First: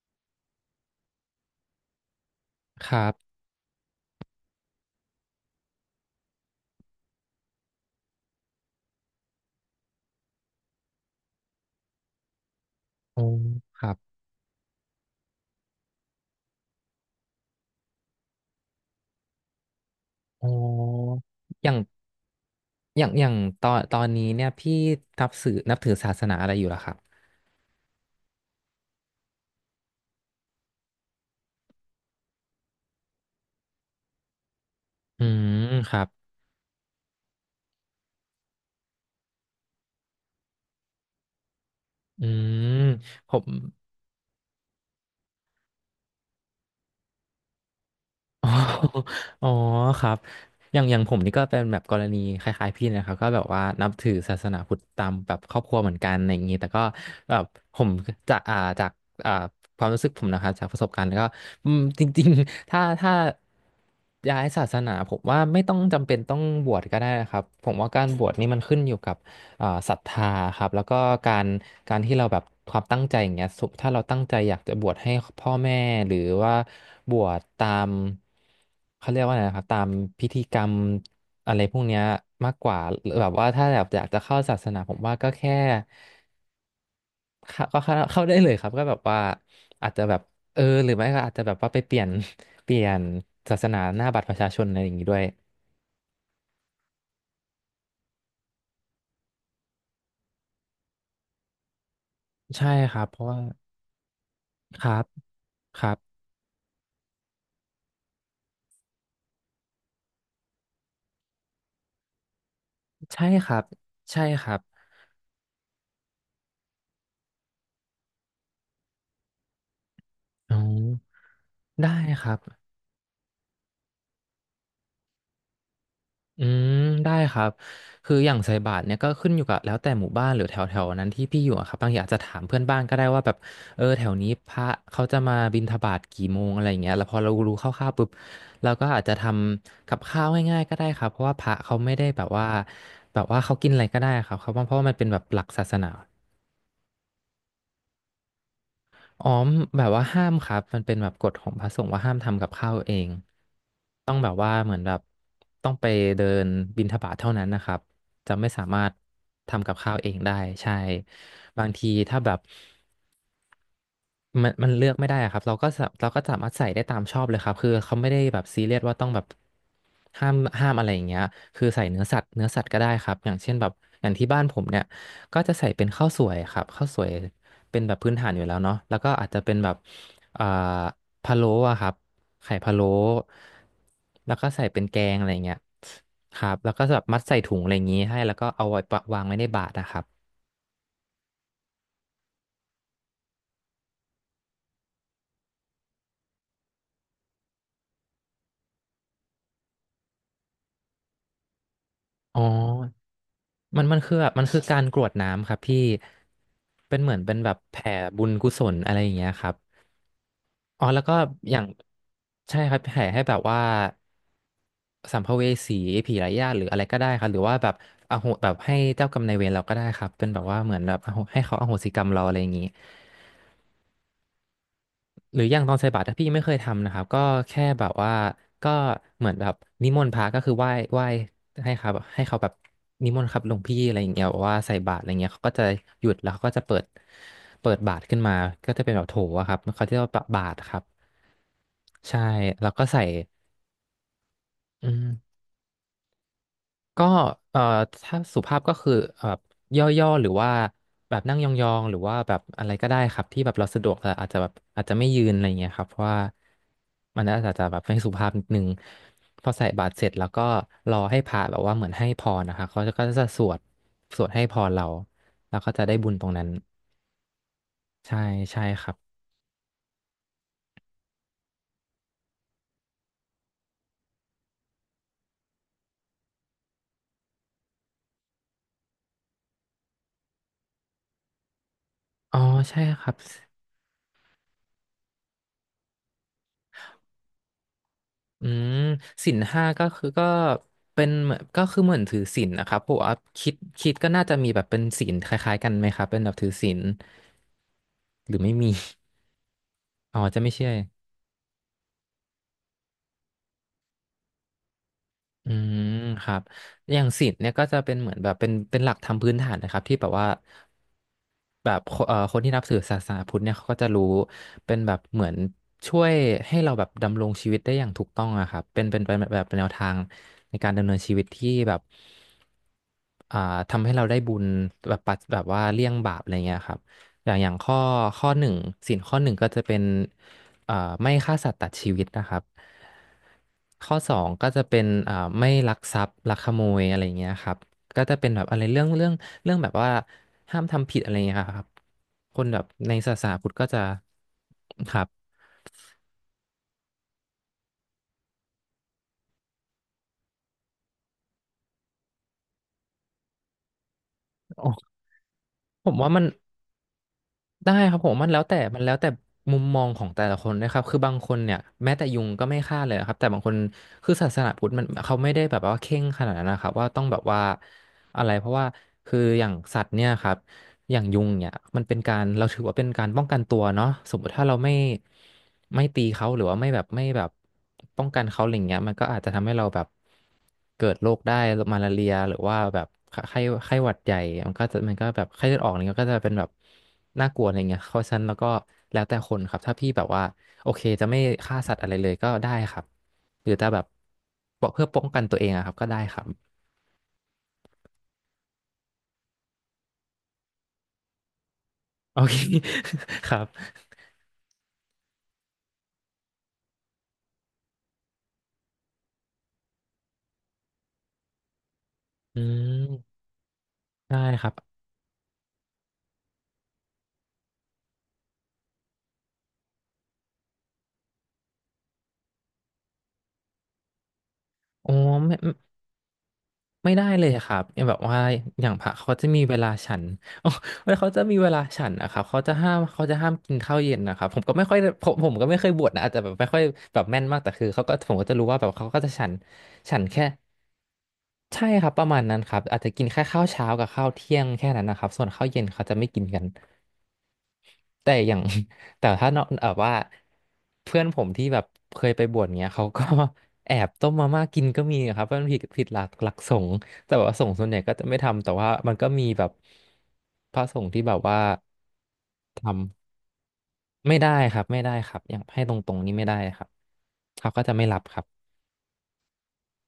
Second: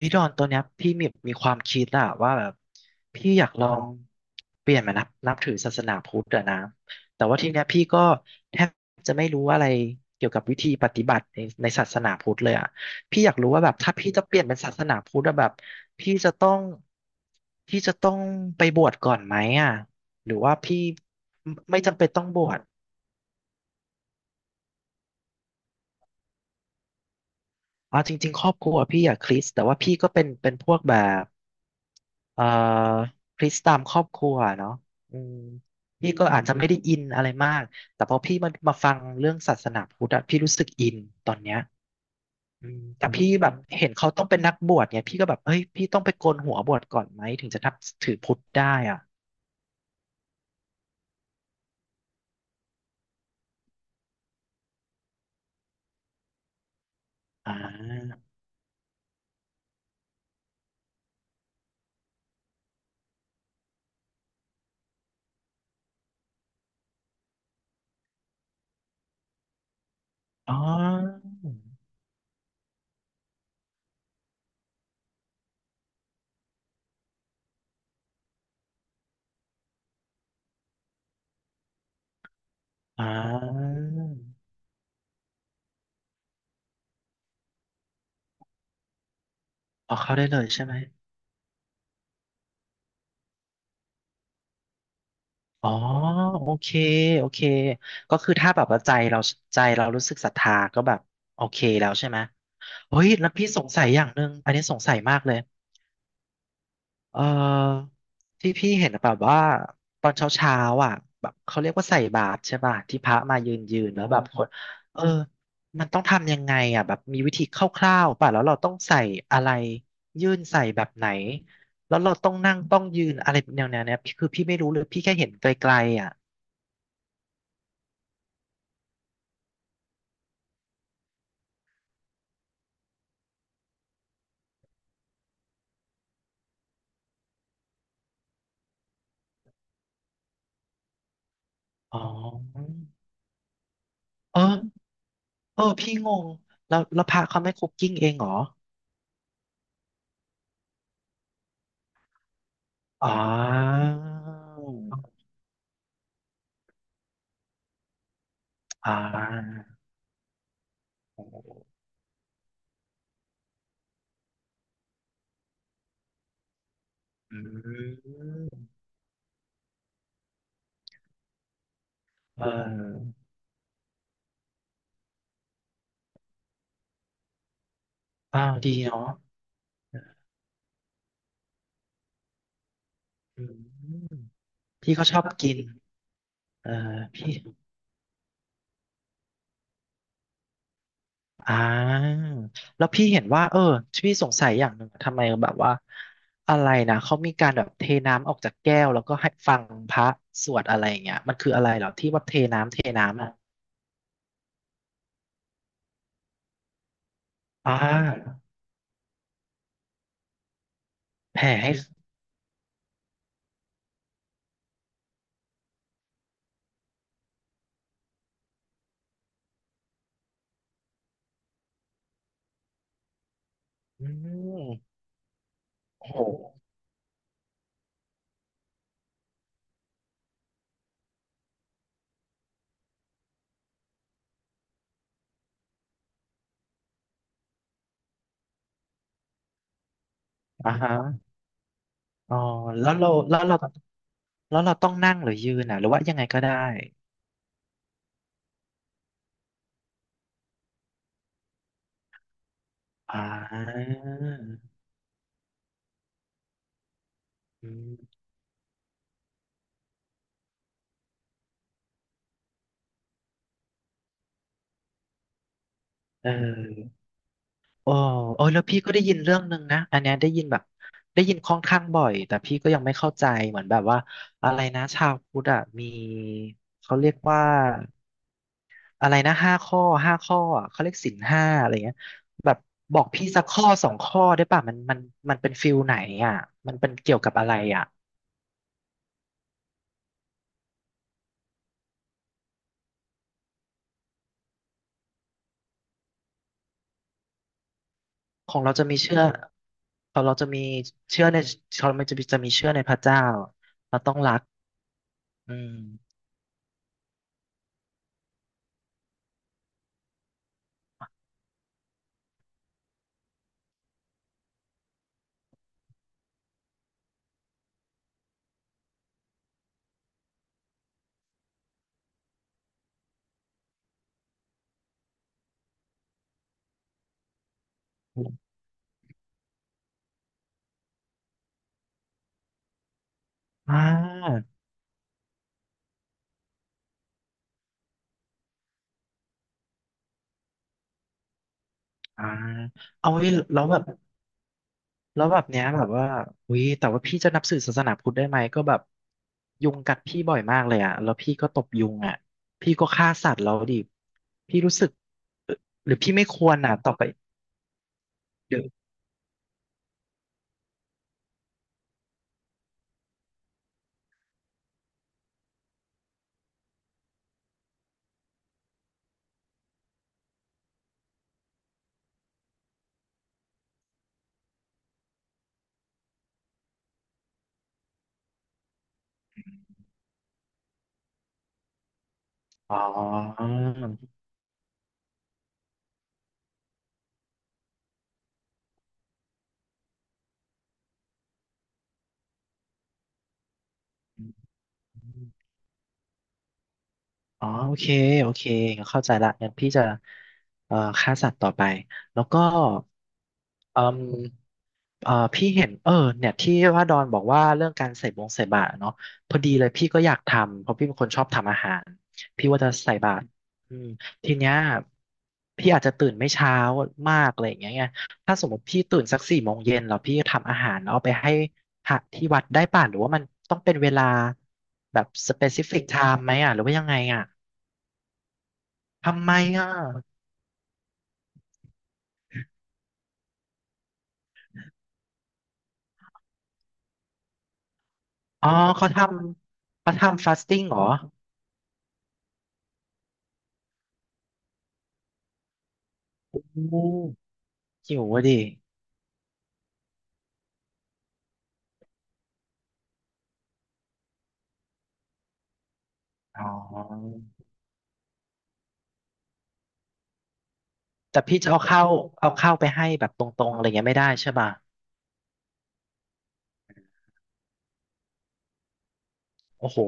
พี่ดอนตัวเนี้ยพี่มีความคิดอะว่าแบบครัพี่บอยากลองเปลี่ยนมานับถือศาสนาพุทธอะนะแต่ว่าทีเนี้ยพี่ก็แทบจะไม่รู้อะไรเกี่ยวกับวิธีปฏิบัติในศาสนาพุทธเลยอะโอ้พี่อยากรู้ว่าแบบครัถ้าบพี่จะเปลี่ยนเป็นศาสนาพุทธอะแบบพี่จะต้องพี่จะต้องไปบวชก่อนไหมอะหรือโอ้ว่าพี่อย่าง ไม่จำเป็นต้องบวชอย่าง ตอนนี้เนี่ย พี่นับถือศาสนาอะไรอยู่ล่ะครับเอาจริงๆครอบครัวพี่อะคริสต์แต่ว่าพี่ก็เป็นพวกแบบ เอ่อพลิกตามครอบครัวเนาะอือืมมครับพี่ก็อาจจะไม่ได้อินอะไรมากแต่พอพี่มาฟังเรื่องศาสนาพุทธอะพี่รู้สึกอินตอนเนี้ยอือืมมแต่พี่ผแบม บเห็นเขาต้องเป็นนักบวชเนี่ยพี่ก็แบบเฮ้ยพี่ต้องไปโกนหัวบวชก่อนไหมถึงจะนับถือพุทธอ๋อได้อ่ะอ๋อครับอย่างผมนี่ก็เป็นแบบกรณีคล้ายๆพี่นะครับก็แบบว่านับถือศาสนาพุทธตามแบบครอบครัวเหมือนกันอะไรอย่างนี้แต่ก็แบบอ่ผมาจากอ่าความรู้สึกผมนะครับจากประสบการณ์ก็อืมจริงๆถ้าย้ายศาสนาผมว่าไม่ต้องจำเป็นต้องบวชก็ได้นะครับผมว่าการบวชนี่มันขึ้นอยู่กับ ศรัทธาอ๋อครับแล้วก็การการที่เราแบบความตั้งใจอย่างเงี้ยสมถ้าเราตั้งใจอยากจะบวชให้พ่อแม่หรือว่าบวชตามเขาเรียกว่าอะไรนะครับตามพิธีกรรมอะไรพวกเนี้ยมากกว่าหอ่ารือแบบว่าถ้าแบบอยากจะเข้าศาสนาผมว่าก็แค่เข้าได้เลยครับก็แบบว่าอาจอ๋อจะเข้าแบบได้เลยเออใช่ไหมหรือไม่ก็อาจจะแบบว่าไปเปลี่ยนศาสนาหน้าบัตรประชาชนอะไรอย่างงี้ด้วยอ๋อโอเคโอเคก็คือถ้าแบบว่าใจเรารู้สึกศรัทธาก็แบบโอเคแล้วใช่ไหม ใช่คเฮ้รับยเพราะแล้วว่าพี่สงสัยอย่างหนึ่งอันนี้สคงรัสัยบมากเลยครับเอ่อที่พี่เห็นแบบว่าตอนเช้าเช้าอ่ะแบบเขาเรียกว่าใส่บาตรใช่ป่ะที่พระใช่มาคยืรันบยืนแล้วแบใช่บคคนรับเออมันต้องทำยังไงอ่ะแบบมีวิธีคร่าวๆป่ะแล้วเราต้องใส่อะไรยื่นอ๋อ ใส่แบบไหนได้แล้วเราคต้อรังบนั่งต้องยืนอะไรแนวๆเนี้ยพี่คือพี่ไม่รู้เลยพี่แค่เห็นไกลๆอ่ะอืมได้ครับคืออย่างใส่บาตรเนี่ยก็ขึ้นอยู่กับแล้วแต่หมู่บ้านหรือแถวแถวนั้นที่พี่อยู่อะครับบางทีอาจจะถามเพื่อนบ้านก็ได้ว่าแบบเออแถวนี้พระเขาจะมาบิณฑบาตกี่โมงอะไรอย่างเงี้ยแล้วพอเรารู้คร่าวๆปุ๊บเราก็อาจจะทำกับข้าวง่ายๆก็ได้ครับเพราะว่าพระเขาไม่อ๋ได้แบบว่าอแบบว่าเขากินอะไรก็ได้ครับเอเขาเพราะว่าอมันเป็นแบบหลักเอศาอสนา พี่งงแล้วพระเขาไม่คุกกิ้งเองเหรออ๋อมแบบว่าห้ามครับ มันเป็นแบบกฎของพระสงฆ์ว่าห้ามทำกับข้าวเออ๋ง อ ต้องแบบว่าเหมือนแบบต้องไปเดินบิณฑบาตเท่านั้นนะครับ จะไม่สามารอ่ถาทำกับข้าวเองได้ใช่ โอ้โหบางทีถ้าแบบ มันเลือกไม่ได้อะครับเราก็สามารถใส่ได้ตามชอบเลอืยครับคือเขาไม่ได้แบบซีเรีมยสว่าต้องแบบห้ามห้ามอะไรอย่างเงี้ยคือใส่เนื้อสัตว์เเนื้อสัตว์ก็ได้คออรับอย่างเช่นแบบอย่างที่บ้านผมเนี่ยก็จะใส่เป็นข้าวสวยครับข้าวสวยเป็นแบบพื้นฐานออ้ายู่แล้ววดีเนาะแล้วเนาะก็อาจจะเป็นแบบเอ่อพะโล้อะครับไข่พะโล้อืมแล้วก็ใส่เป็นพี่แกก็ชงออะบไรกิเงี้ยนครับเอแล้อวก็แบบมัดพี่ใส่ถุงอะไรอย่างงี้ให้แล้วก็เอาไว้ปะวางไว้ในบาตรนะครับอ่าแล้วพี่เห็นว่าเออพี่สงสัยอย่างหนึ่งทำไมแบบว่าอะไรนะเขามีการแบบเทน้ำออกจากแก้วแล้วก็ให้ฟังพระสวดอะไรอย่างเงี้ยมันคืออะไรเหรอที่ว่าเทอ๋อ น้ำเทน้ำอ่ะมันคือแบบมันคือการกรวดน้ำครับพี่เป็นเหมือนเป็นแบบอ่แผ่บุญากุศลอะไรอย่างเงี้ยครับอ๋อแล้วก็แผ่อย่างให้ใช่ครับแผ่ให้แบบว่าสัมภเวสีผีไร้ญาติหรืออะไรก็ได้ครับหรือว่าแบบอโหแบบให้เจ้ากรรมนายเวรเราก็ได้ครับเป็นแบบว่าเหมือนแบบอโหให้เขาอโหสิกรรมเราอะไรอย่างงี้ อืมหรืออย่างตอนใส่บาตรโอ้ถ้าโหพี่ไม่เคยทำนะครับก็แค่แบบว่าก็เหมือนแบบนิมนต์พระก็คือไหว้ให้ครับให้เขาแบบนิมนต์ครับหลวงพี่อะไรอย่างเงี้ยบอกว่าใส่บาตรอะไรเงี้ยเขาก็จะหยุดแล้วเขาก็จะเปิดบาตรขึ้นมาก็จะเป็นแบบโถอะครับเขาเรียกว่าบาตรคอ่ารับฮะใช่อ๋อแล้วก็แล้วใส่เราแล้วเราแล้วเราอืต้องนั่งหรือม ยืนอ่ะหรือว่ายังไงก็ได้ ก็เอ่อถ้าสุภาพก็คือย่อๆหรือว่าแบบนั่งยองๆหรือว่าแบบอะไรก็ได้คอ่ารับที่แบบเราสะดวกแต่อาจจะแบบอาจจะไม่ยืนอะไรงเงี้ยครับเพราะว่ามันอาจจะอืแบบไม่สุมภาพนิดนึงพอใส่บาตรเสร็จแล้วก็รอให้พระแบบว่าเหมือนให้พรนะคะเขาก็จะสวดให้พรเราแล้วก็จะได้บุญตเรงนั้นออโอ้ใช่โอ้แล้ใช่วพี่คก็รับได้ยินเรื่องหนึ่งนะอันเนี้ยได้ยินค่อนข้างบ่อยแต่พี่ก็ยังไม่เข้าใจเหมือนแบบว่าอะไรนะชาวพุทธอะมีเขาเรียกว่าอะไรนะห้าข้อห้าข้ออะเขาเรียกศีล 5อะไรเงี้ยอ๋อแบบใช่บอคกรับ พี่สักข้อสองข้อได้ป่ะมันมันเป็นฟิลไหนอ่ะมันเป็นเกี่ยวกับอะไรอ่ะอืมศีลห้าก็คือก็เป็นเหมือนก็คือเหมือนถือศีลนะครับผมว่าคิดคิดก็น่าจะมีแบบเป็นศีลคล้ายๆกันไหมครับเป็นแบบถือศีลหรือขไม่องมีเราจะมีเชื่อขอ๋อองเราจะจะไม่มีใช่เชื่อในของเราจะมีเชื่อในพระเจ้าเราต้องรักอือืม มครับอย่างศีลเนี่ยก็จะเป็นเหมือนแบบเป็นหลักธรรมพื้นฐานนะครับที่แบบว่าแบบคเอ่อคนที่นับถือศาสนาพุทธเนี่ยเขาก็จะรู้เป็นแบบเหมือนช่วยให้เราแบบดำรงชีวิตได้อย่างถูกต้องอะครับเป็นแบบแนวทางในการดำเนินชีวิตที่แบบ อ่าทำให้เราได้บุญแบบปัดแบบว่าเลี่ยงบาปอะไรเงี้ยครับอย่างข้อหนึ่งศีลข้อหนึ่งก็จะเป็นอ่าไม่ฆ่าสัตว์ตัดชีวิตนะครับอ่าข้อสองก็จะเป็นไม่ลักทรัพย์ลักขโมยอะไรเงี้ยครับก็จะเป็นแบบอะไรเรื่องแบบว่าห้ามทำผิดอะไรเงี้ยครับอ่าคนแบบในเอาศาไว้สนาพุทธแล้ก็วแบจะบ ครัแล้บวแบบเนี้ยแบบว่าอุ้ยแต่ว่าพี่จะนับถือศาสนาพุทธได้ไหม ก็แบบยุงกัดพี่บ่อยมากเลยอ่ะแล้วพี่ก็ตบยุงอ่ะพี่ก็ฆ่าสัตว์แล้วดิพี่โอ้รู้สึกเอ่อผหรืมอว่าพี่มัน ไม่ควรอ่ะต่อไปได้ครับผมเดี๋ยวมันแล้วแต่มุมมองของแต่ละคนนะครับคือบางคนเนี่ยแม้แต่ยุงก็ไม่ฆ่าเลยครับแต่บางคนคือศาสนาพุทธมันเขาไม่ได้แบบว่าเคร่งขนาดนั้นนะครับว่าต้องแบบว่าอะไรเพราะว่าคืออย่างสัตว์เนี่ยครับ อย่างยุงเนี่ยมันเป็นการเราถือว่าเป็นการป้องกันตัวเนาะสมมติถ้าเราไม่ตีเขาหรือว่าไม่แบบป้องกันเขาอะไรเงี้ยมันก็อาจจะทำให้เราแบบเกิดโรคได้มาลาเรียหรือว่าอ๋แบบไข้อไข้หวัดใหญ่มันก็แบบไข้เลือดออกอะไรเงี้ยก็จะเป็นแบบน่ากลัวอะไรเงี้ยเพราะฉะนั้นแล้วก็แล้วแต่คนครับถ้าพี่แบบว่าโอเคจะไม่ฆ่าสัตว์อะไรเลยก็ได้ครับหรือจะแบบเพื่อป้องกันตัวเองอะครับก็ได้ครับอ๋อโอเคโอเคเข้าใจละงั้นพี่จะฆ่าสัตว์ต่อไปโอแล้วเค ก็ ครับอืม เออพี่เห็นเออเนี่ยที่ว่าดอนบอกว่าเรื่องการใส่บาตรอะเนาะพอดีเลยพี่ก็อยากทำเพราะพี่เป็นคนชอบทำอาหารอืพี่ว่าจะใส่บามตรอืมได้ทีคเนี้รัยบพี่อาจจะตื่นไม่เช้ามากอะไรอย่างเงี้ยไงถ้าสมมติพี่ตื่นสัก4 โมงเย็นแล้วพี่ทำอาหารแล้วเอาไปให้พระที่วัดได้ป่ะหรือว่ามันต้องเป็นเวลาอ๋อแบบสไม่ เปซิฟิกไทม์ไหมอ่ะหรือว่ายังไม่ไงได้อ่ะเลยครับอย่างแบบว่าอย่างพระเขาทำจะไมมีเวลาอ่ะฉัน อ๋อเวลาเขาจะมีเวลาฉันนะครับเขาจะห้ามกินข้าวเย็นนะครับผมก็ไม่เคยบวชนะอาจจะแบบไม่ค่อยแบบแม่นมากแต่คือเขาก็ผมก็จะรู้อ๋อว่าแบบเขาเขาก็ทจะฉันำเขาฉันแค่ทำฟาสติ้งเหรอใช่ครับประมาณนั้นครับอาจจะกินแค่ข้าวเช้ากับข้าวเที่ยงแค่นั้นนะครับส่วนข้าวเย็นเขาจะไม่กินอกัน ู้หิวแต่อะอย่าดิง แต่ถ้าเนาะแบบว่าเพื่อนผมที่แบบเคยไปบวชเงี้ยเขาก็ แอบต้มมาม่ากินก็มีครับเพราะมันผิดหลักอ๋อ สงฆ์แต่ว่าสงฆ์ส่วนใหญ่ก็จะไม่ทำแต่ว่ามันก็มีแบบพระสงฆ์ที่แบแต่บพี่ว่าจะเอาข้าวไปให้แบทำบตรงๆอะไรเงี้ยไม่ได้ไม่ได้ใช่ป่ะ ครับไม่ได้ครับอย่างให้ตรงๆนี่ไม่ได้ครับเขาก็จะไม่รับครับโอ้โห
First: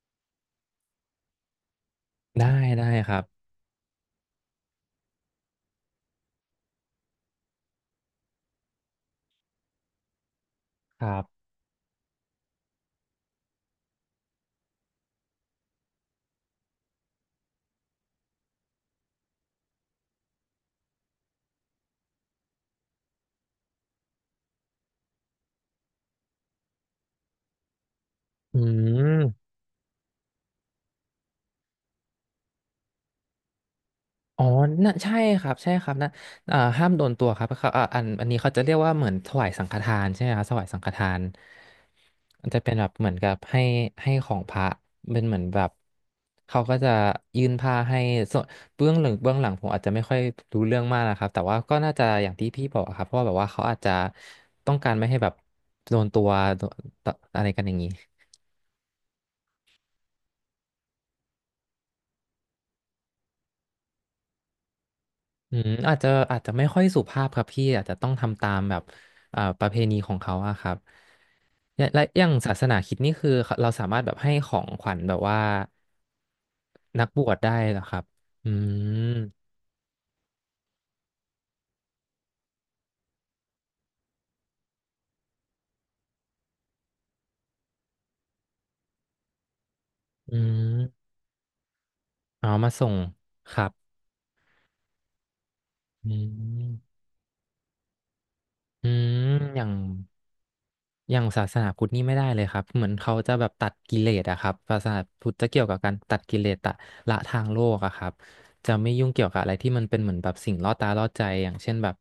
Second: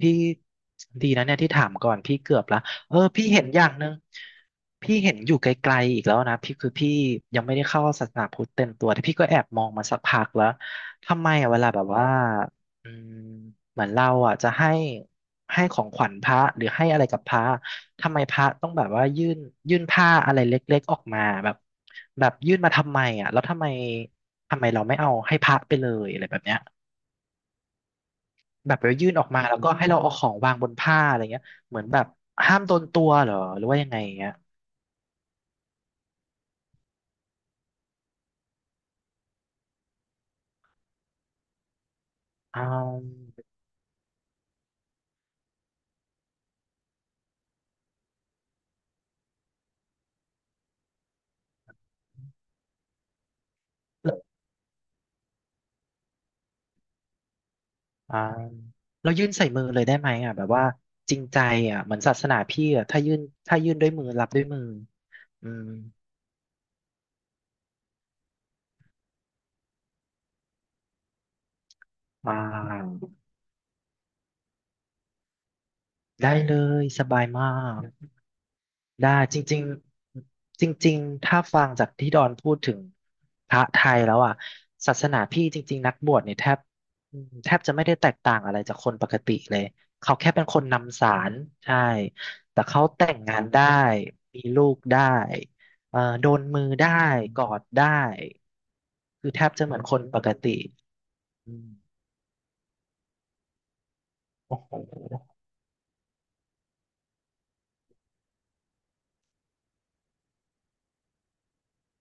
พี่ดีนะเนี่ยที่ถามก่อนพี่เกือบได้ละได้เออครับพี่เห็นอย่างหนึ่งพี่เห็นอยู่ไกลๆอีกแล้วนะพี่คือพี่ยังไม่ได้เข้าศาสนาพุทธเต็มตัวแต่พี่ก็แอบมองมาสักพักแล้วครัทำไมบอะเวลาแบบว่าอืมเหมือนเราอ่ะจะให้ของขวัญพระหรือให้อะไรกับพระทำไมพระต้องแบบว่ายื่นผ้าอะไรเล็กๆออกมาแบบแบบยื่นมาทำไมอ่ะแล้วทำไมเราไม่เอาให้พระไปเลยอะไรแบบเนี้ย อืแบบไปยื่นออกมาม แล้วก็ให้เราเอาของวางบนผ้าอะไรเงี้ยเหมือนแบบห้ามโดนตัวเหรอหรือว่ายังไงอย่างเงี้ยอ๋อน่ะใช่ครับใช่ครับนะเอ่าห้ามโดนตัวครับเขาอันนี้เขาจะเรียกว่าเหมือนถวายสังฆทานใช่ไหมครับถวายสังฆทานมันจะอ่เป็นแบบเหมือนกัาบให้ของพระเป็นเหมือนแบบเขาก็จะยื่นผ้าให้ส่วนเบื้องหลังผมอาจจะไม่ค่อยรู้เรื่องมากนะครับแต่ว่าก็น่าจะอย่างที่พี่บอกอะครับเพราะว่าแบบว่าเขาอาจจะแล้วต้องการไม่ให้แบบโดนตัวโดนตอะไรกันอย่างนี้อ่าเรายื่นใส่มือเลยได้ไหมอ่ะแบบว่าจริงใจอ่ะเหมือนศาสนาพี่อ่ะถ้ายื่นด้วยมือรับด้วยมืออืมอาจจะไม่ค่อยสุภาพครับพี่อาจจะต้องทำตามแบบประเพณีของเขาอะครับ และอย่าอ่งศาสนาคริดานี่คือเเราสามารถแบบให้ของขวัญแบบว่าได้เลยสนักบบายวชได้มาเหรก อครับอืได้มจริงๆจริงๆถ้าฟังจากที่ดอนพูดถึงพระไทยแล้วอ่ะศาสนาพี่จริงๆนักบวชเนี่ยแทบอืมแทบจะไม่ได้แตกต่างอะไรจากคนปกติเลยเขาแค่อืเป็นคนนำสามรใช่เอาแต่มาเขาส่งแต่งงานคได้รับมีลูกได้อืโดนมือได้มกอดได้อืมคือแทบอจะย่าง เหมือนคนปกติอย่างศาอืสนามพุทธนี่ไม่ได้เลยครับเหมือนเขาจะแบบตัดกิเลสอะครับโอ้โหศาสนาพุทธจะเกี่ยวกับการตัดกิเลสตะละทางโลกอะครับจะไม่ยุ่งเกี่ยวกับอะไรที่มันเป็นเหมือนแบบสิ่งล่อตาล่อใจอย่างเช่นแบบ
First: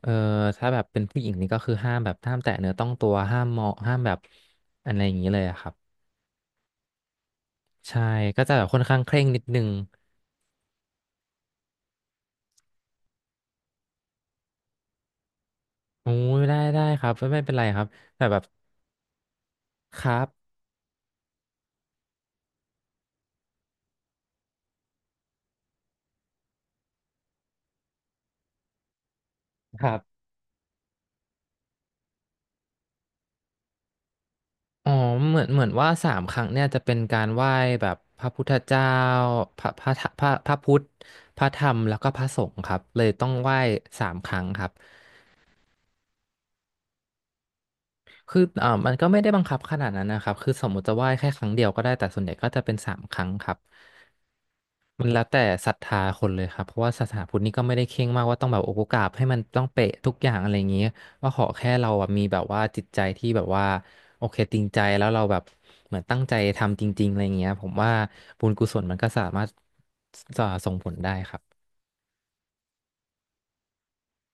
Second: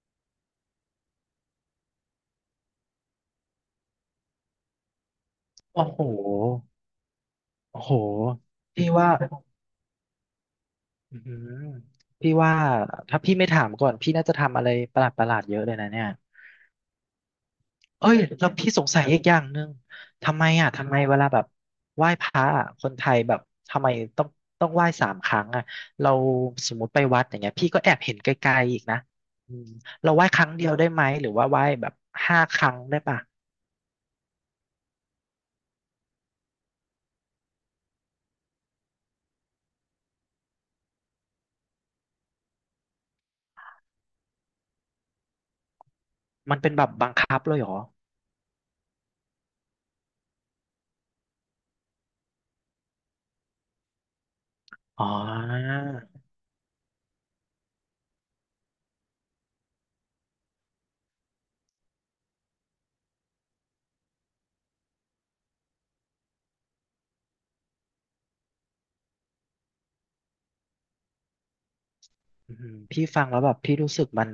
เออถ้าแบบเป็นผู้หญิงนี่ก็คือห้ามแบบห้ามแตะเนื้อต้องตัวห้ามเหมาะห้ามแบบอะไรอย่างนี้เลยอะครับโอ้โหโอ้โหใช่ก็จะแบบค่อนพี่ข้างว่า เคร่งนิดนึงอืมพี่ว่าถ้าพี่ไม่ถามก่อนพี่น่าจะทำอะไรประหลาดประหลาดเยอะเลยนะเนี่ยโอ้ยได้ได้ครับไม่ไม่เป็นไรครับเอ้ยแต่แบบแล้วพี่สงสัยอีกอย่างหนึ่งครัทำไมบอ่ะทำไมเวลาแบบไหว้พระอ่ะคนไทยแบบทำไมต้องต้องไหว้3 ครั้งอ่ะเราสมมติไปวัดอย่างเงี้ยพี่ก็แอบเห็นไกลๆอีกนะอืมครัเราบ ไหว้ครั้งเดียวได้ไหมหรือว่าไหว้แบบ5 ครั้งได้ปะอ๋อเหมือนว่าสามครั้งเนี่ยจะเป็นการไหว้แบบพระพุทธเจ้าพระพระพระพุทธ พระธรรมแล้วก็พระสงฆ์ครับเลยต้องไหว้สามครั้งครับ มันเป็นแบบบังคับเลยเหรอคือมันก็ไม่ได้บังคับขนาดนั้นนะครับคือสมมติจะไหว้แค่ครั้งเดียวก็ได้แต่ส่วนใหญ่ก็จะเป็นสามครั้งครับอ๋มัอ นแล้วแต่ศรัทธาคนเลยครับเพราะว่าศาสนาพุทธนี่ก็ไม่ได้เคร่งมากว่าต้องแบบโอโหกราบให้มันต้องเป๊ะทุกอย่างอะไรอย่างเงี้ยว่าขอแค่เราอะมีแบบว่าจิตใจที่แบบว่าโอเคจริงใจแล้วเราแบบเหมือนตั้งใจทำจริงๆอะไรอย่างเงี้ยผมว่าบุญกุศลมันก็สามารถส่งผลได้ครับอืมพี่ฟังแล้วแบบพี่รู้สึกมัน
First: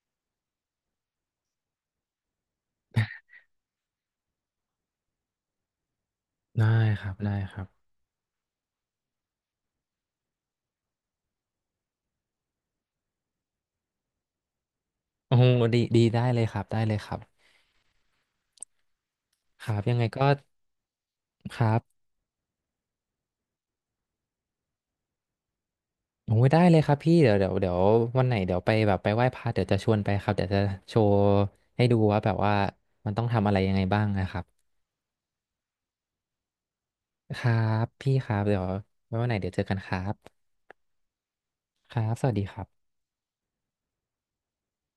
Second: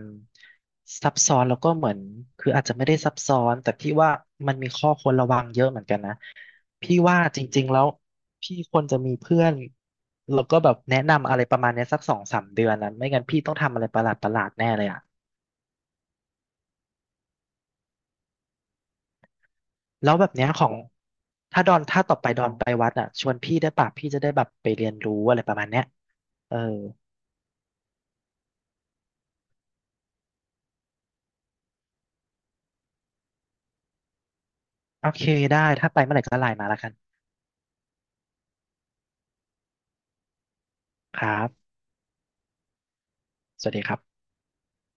ซับซ้อนแล้วก็เหมือนคืออาจจะไม่ได้ซับซ้อนแต่พี่ว่ามันมีข้อควรระวังเยอะเหมือนกันนะได้พี่ครับว่าได้จครัริงๆแล้บวพี่ควรจะมีเพื่อนแล้วก็แบบแนะนำอะไรประมาณเนี้ยสัก2-3 เดือนนะไม่งั้นพี่ต้องทำอะไรประหลาดประหลาดแน่เลยอ่ะโอ้โหดีดีได้เลยครับได้เลยครับครับยังไงแล้วก็แบบเนี้ยของคถ้าดรัอนบ ถ้าต่อไปดอนไปวัดอ่ะชวนพี่ได้ปะพี่จะได้แบบไปเรียนรู้อะไรประมาณเนี้ยโอ้ยเออได้เลยครับพี่เดี๋ยวเดี๋ยวเดี๋ยววันไหนเดี๋ยวไปแบบไปไหว้พระเดี๋ยวจะชวนไปครับเดี๋ยวจะโชว์ให้ดูว่าแบบว่ามันต้องทำอะไรยังไงบ้างนะครับโอเคได้ถ้าไปเมื่อไหร่ก็ไลน์มาแล้วกันครับพี่ครับเดี๋ยวไว้วันไหนเดี๋ยวเจอกันครับครับครับสวัสดีครับสวัสดีครับ